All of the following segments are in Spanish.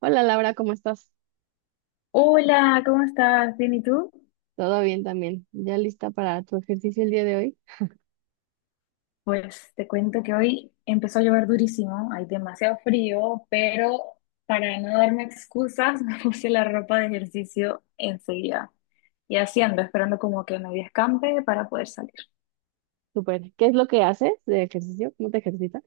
Hola Laura, ¿cómo estás? Hola, ¿cómo estás? ¿Bien y tú? Todo bien también. ¿Ya lista para tu ejercicio el día de hoy? Pues te cuento que hoy empezó a llover durísimo, hay demasiado frío, pero para no darme excusas me puse la ropa de ejercicio enseguida. Y así ando, esperando como que medio escampe para poder salir. Súper. ¿Qué es lo que haces de ejercicio? ¿Cómo te ejercitas?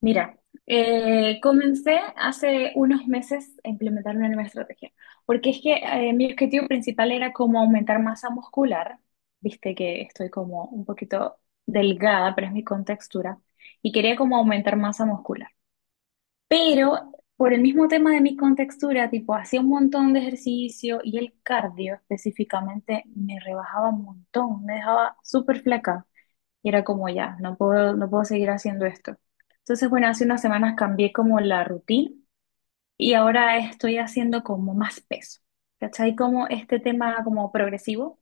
Mira, comencé hace unos meses a implementar una nueva estrategia, porque es que mi objetivo principal era como aumentar masa muscular, viste que estoy como un poquito delgada, pero es mi contextura, y quería como aumentar masa muscular. Pero por el mismo tema de mi contextura, tipo, hacía un montón de ejercicio y el cardio específicamente me rebajaba un montón, me dejaba súper flaca. Y era como ya, no puedo, no puedo seguir haciendo esto. Entonces, bueno, hace unas semanas cambié como la rutina y ahora estoy haciendo como más peso. ¿Cachai? Como este tema como progresivo,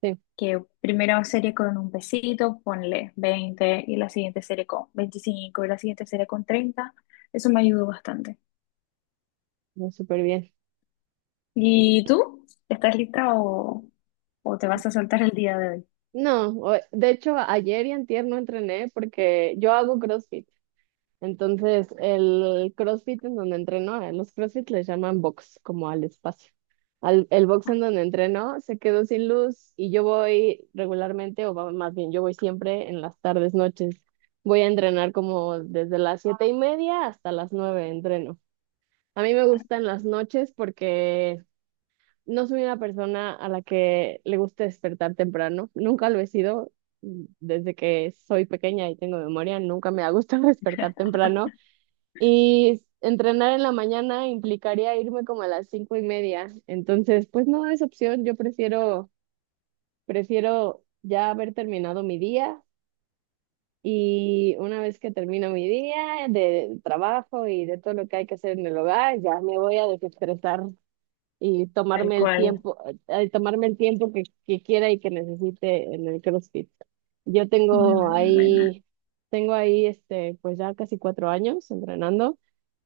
Sí, que primero serie con un pesito, ponle 20 y la siguiente serie con 25 y la siguiente serie con 30. Eso me ayudó bastante. no, súper bien. ¿Y tú? ¿Estás lista o te vas a soltar el día de hoy? No, de hecho ayer y antier no entrené porque yo hago CrossFit. Entonces, el CrossFit en donde entreno, a los CrossFit les llaman box, como al espacio. Al, el box en donde entreno se quedó sin luz y yo voy regularmente, más bien, yo voy siempre en las tardes, noches. Voy a entrenar como desde las 7:30 hasta las 9 entreno. A mí me gustan las noches porque no soy una persona a la que le gusta despertar temprano. Nunca lo he sido. Desde que soy pequeña y tengo memoria, nunca me ha gustado despertar temprano. Y entrenar en la mañana implicaría irme como a las 5:30. Entonces, pues no es opción. Yo prefiero ya haber terminado mi día. Y una vez que termino mi día de trabajo y de todo lo que hay que hacer en el hogar, ya me voy a desestresar y Tal cual. Tomarme el tiempo que quiera y que necesite en el CrossFit. Yo Muy tengo buena. ahí, tengo ahí pues ya casi 4 años entrenando.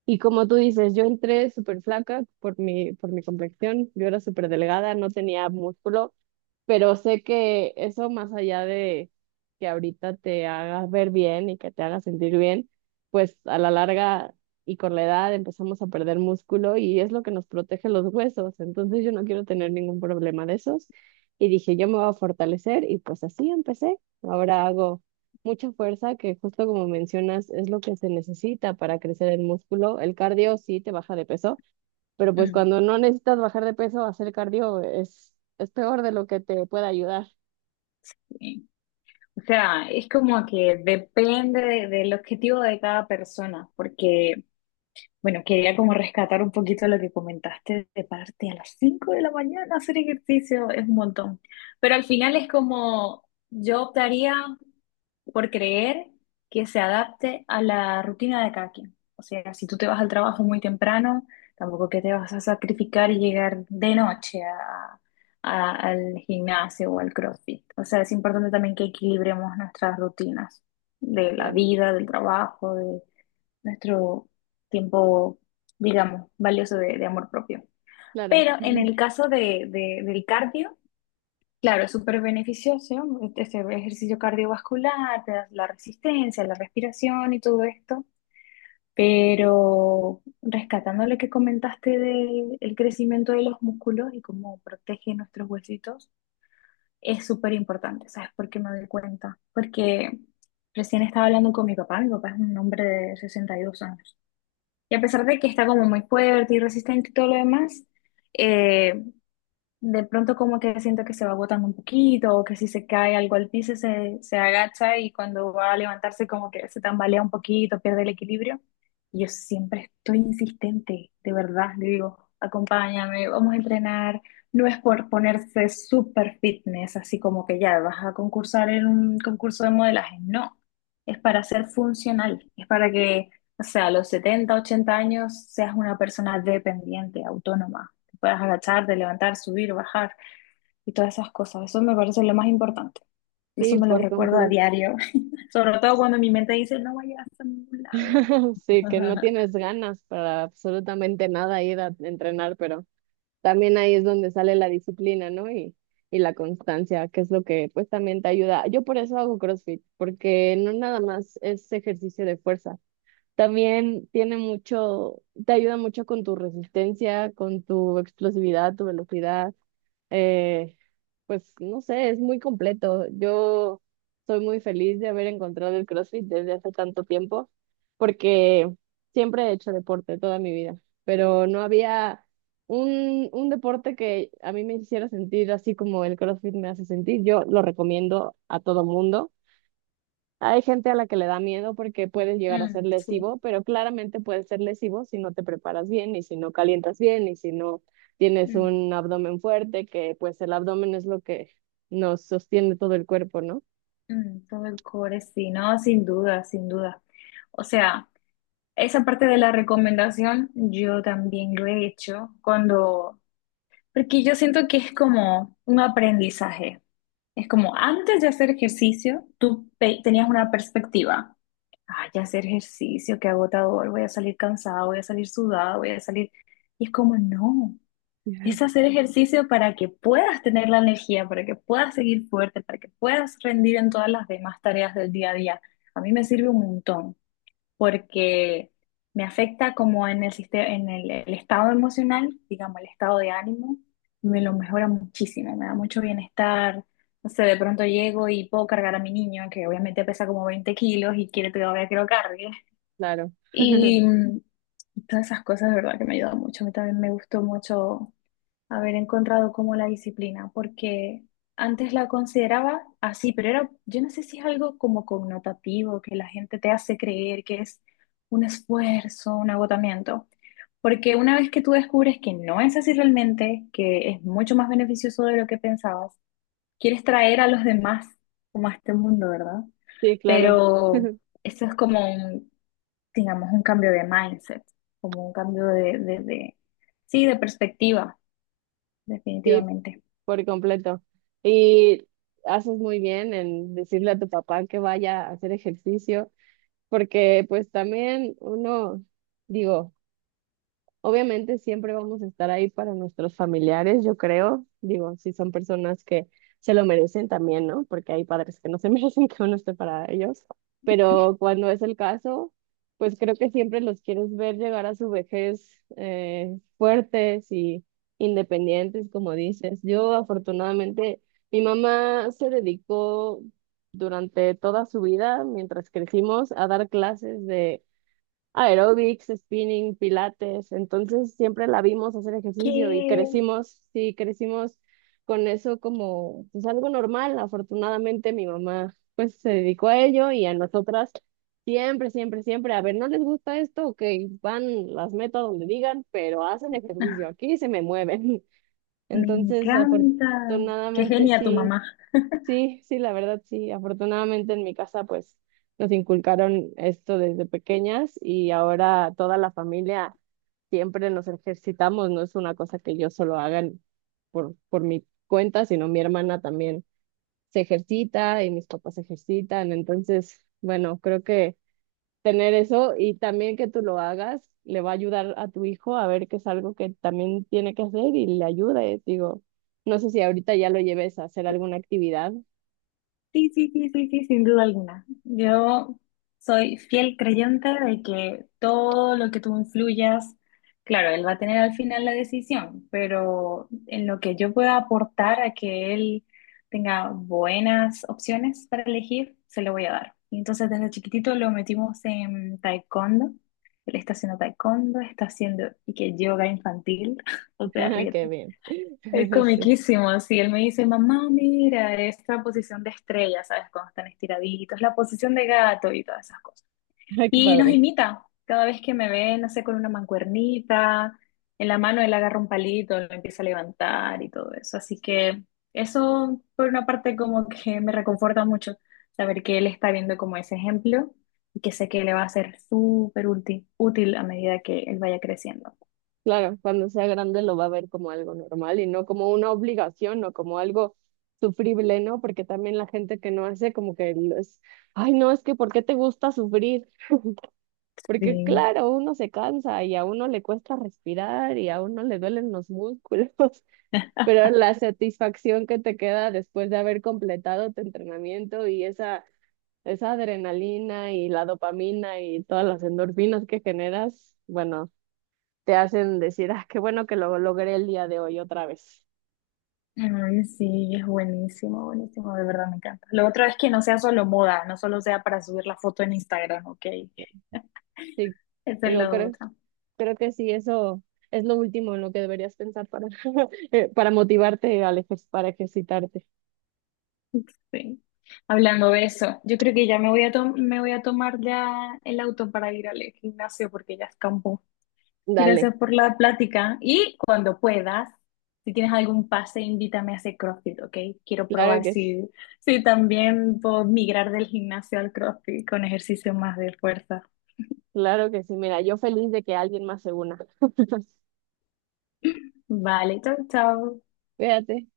Y como tú dices, yo entré súper flaca por mi complexión, yo era súper delgada, no tenía músculo, pero sé que eso más allá de que ahorita te hagas ver bien y que te haga sentir bien, pues a la larga y con la edad empezamos a perder músculo y es lo que nos protege los huesos. Entonces yo no quiero tener ningún problema de esos. Y dije, yo me voy a fortalecer y pues así empecé. Ahora hago mucha fuerza que justo como mencionas es lo que se necesita para crecer el músculo. El cardio sí te baja de peso pero pues Mm, cuando no necesitas bajar de peso, hacer cardio es peor de lo que te puede ayudar. sí. O sea, es como que depende del objetivo de cada persona, porque, bueno, quería como rescatar un poquito lo que comentaste de pararte a las 5 de la mañana a hacer ejercicio, es un montón. Pero al final es como, yo optaría por creer que se adapte a la rutina de cada quien. O sea, si tú te vas al trabajo muy temprano, tampoco que te vas a sacrificar y llegar de noche al gimnasio o al CrossFit. O sea, es importante también que equilibremos nuestras rutinas de la Claro, vida, del trabajo, de nuestro tiempo, digamos, valioso de amor propio. claro. Pero en el caso de, del cardio, claro, es súper beneficioso, este ejercicio cardiovascular, te da la resistencia, la respiración y todo esto, pero rescatando lo que comentaste del crecimiento de los músculos y cómo protege nuestros huesitos, es súper importante, ¿sabes por qué me doy cuenta? Porque recién estaba hablando con mi papá es un hombre de 62 años, y a pesar de que está como muy fuerte y resistente y todo lo demás, eh, de pronto como que siento que se va agotando un poquito, o que si se cae algo al piso se, se agacha y cuando va a levantarse como que se tambalea un poquito, pierde el equilibrio. Y yo siempre estoy insistente, de verdad, le digo, acompáñame, vamos a entrenar. No es por ponerse super fitness, así como que ya vas a concursar en un concurso de modelaje, no. Es para ser funcional, es para que, o sea, a los 70 80 años seas una persona dependiente, autónoma, puedas agacharte, levantar, subir, bajar y todas esas cosas. Eso me parece lo más importante. Eso Sí, me lo por recuerdo a completo. diario, sobre todo cuando mi mente dice, no vayas a ningún lado. Sí, que no tienes ganas para absolutamente nada ir a entrenar, pero también ahí es donde sale la disciplina, ¿no? Y la constancia, que es lo que pues también te ayuda. Yo por eso hago CrossFit, porque no nada más es ejercicio de fuerza. También tiene mucho, te ayuda mucho con tu resistencia, con tu explosividad, tu velocidad. eh, Pues no sé, es muy completo. Yo soy muy feliz de haber encontrado el CrossFit desde hace tanto tiempo, porque siempre he hecho deporte toda mi vida, pero no había un deporte que a mí me hiciera sentir así como el CrossFit me hace sentir. Yo lo recomiendo a todo mundo. Hay gente a la que le da miedo porque puede llegar a ser Mm, sí. lesivo, pero claramente puede ser lesivo si no te preparas bien y si no calientas bien y si no tienes Mm, un abdomen fuerte, que pues el abdomen es lo que nos sostiene todo el cuerpo, ¿no? Todo el core, sí, no, sin duda, sin duda. O sea, esa parte de la recomendación yo también lo he hecho cuando, porque yo siento que es como un aprendizaje. Es como antes de hacer ejercicio, tú tenías una perspectiva. Ay, ya hacer ejercicio, qué agotador, voy a salir cansada, voy a salir sudada, voy a salir. Y es como, no, es hacer ejercicio para que puedas tener la energía, para que puedas seguir fuerte, para que puedas rendir en todas las demás tareas del día a día. A mí me sirve un montón porque me afecta como en el sistema, en el estado emocional, digamos, el estado de ánimo, me lo mejora muchísimo, me da mucho bienestar. No sé, de pronto llego y puedo cargar a mi niño, que obviamente pesa como 20 kilos y quiere todavía que lo cargue. Claro. Y mm, todas esas cosas, de verdad, que me ayudan mucho. A mí también me gustó mucho haber encontrado como la disciplina, porque antes la consideraba así, pero era, yo no sé si es algo como connotativo, que la gente te hace creer que es un esfuerzo, un agotamiento. Porque una vez que tú descubres que no es así realmente, que es mucho más beneficioso de lo que pensabas, quieres traer a los demás como a este mundo, ¿verdad? Sí, claro. Pero eso es como un, digamos, un cambio de mindset, como un cambio sí, de perspectiva Sí, definitivamente. por completo. Y haces muy bien en decirle a tu papá que vaya a hacer ejercicio, porque pues también uno, digo, obviamente siempre vamos a estar ahí para nuestros familiares, yo creo. Digo, si son personas que se lo merecen también, ¿no? Porque hay padres que no se merecen que uno esté para ellos. Pero cuando es el caso, pues creo que siempre los quieres ver llegar a su vejez, fuertes y independientes, como dices. Yo afortunadamente, mi mamá se dedicó durante toda su vida, mientras crecimos, a dar clases aeróbics, spinning, pilates. Entonces siempre la vimos hacer ¿Qué? ejercicio y crecimos, sí, crecimos con eso como pues algo normal. Afortunadamente mi mamá pues se dedicó a ello y a nosotras siempre, siempre, siempre, a ver, ¿no les gusta esto? Ok, van, las meto a donde digan, pero hacen ejercicio Ah, aquí y se me mueven. me Entonces, encanta. Qué afortunadamente genia tu sí. mamá. Sí, sí, la verdad sí. Afortunadamente en mi casa pues nos inculcaron esto desde pequeñas y ahora toda la familia siempre nos ejercitamos, no es una cosa que yo solo haga por mi cuenta, sino mi hermana también se ejercita y mis papás se ejercitan. Entonces, bueno, creo que tener eso y también que tú lo hagas le va a ayudar a tu hijo a ver que es algo que también tiene que hacer y le ayude. Digo, no sé si ahorita ya lo lleves a hacer alguna actividad. Sí, sí, sí, sí, sí, sin duda alguna. Yo soy fiel creyente de que todo lo que tú influyas, claro, él va a tener al final la decisión, pero en lo que yo pueda aportar a que él tenga buenas opciones para elegir, se lo voy a dar. Y entonces desde chiquitito lo metimos en taekwondo. Él está haciendo taekwondo, está haciendo y que yoga infantil, o sea, Ajá, qué ríete. bien. Es Sí. comiquísimo, sí. Él me dice, mamá, mira, esta posición de estrella, ¿sabes? Cuando están estiraditos, la posición de gato y todas esas cosas. Ay, qué Y nos padre. imita. Cada vez que me ve, no sé, con una mancuernita, en la mano él agarra un palito, lo empieza a levantar y todo eso. Así que eso, por una parte, como que me reconforta mucho saber que él está viendo como ese ejemplo y que sé que le va a ser súper útil, útil a medida que él vaya creciendo. Claro, cuando sea grande lo va a ver como algo normal y no como una obligación o como algo sufrible, ¿no? Porque también la gente que no hace como que lo es, ay, no, es que ¿por qué te gusta sufrir? Porque Sí. claro, uno se cansa y a uno le cuesta respirar y a uno le duelen los músculos, pero la satisfacción que te queda después de haber completado tu entrenamiento y esa adrenalina y la dopamina y todas las endorfinas que generas, bueno, te hacen decir, ah, qué bueno que lo logré el día de hoy otra vez. Ay, sí, es buenísimo, buenísimo, de verdad me encanta. Lo otro es que no sea solo moda, no solo sea para subir la foto en Instagram, ok. Sí, Esa es digo, la creo, otra. creo que sí, eso es lo último en lo que deberías pensar para, para motivarte al para ejercitarte. Sí. Hablando de eso, yo creo que ya me voy me voy a tomar ya el auto para ir al gimnasio porque ya escampó. Gracias Dale, por la plática y cuando puedas, si tienes algún pase, invítame a hacer CrossFit, ok. Quiero claro probar que sí, si, si también puedo migrar del gimnasio al CrossFit con ejercicio más de fuerza. claro que sí. Mira, yo feliz de que alguien más se una. Vale, chao, chao. Fíjate.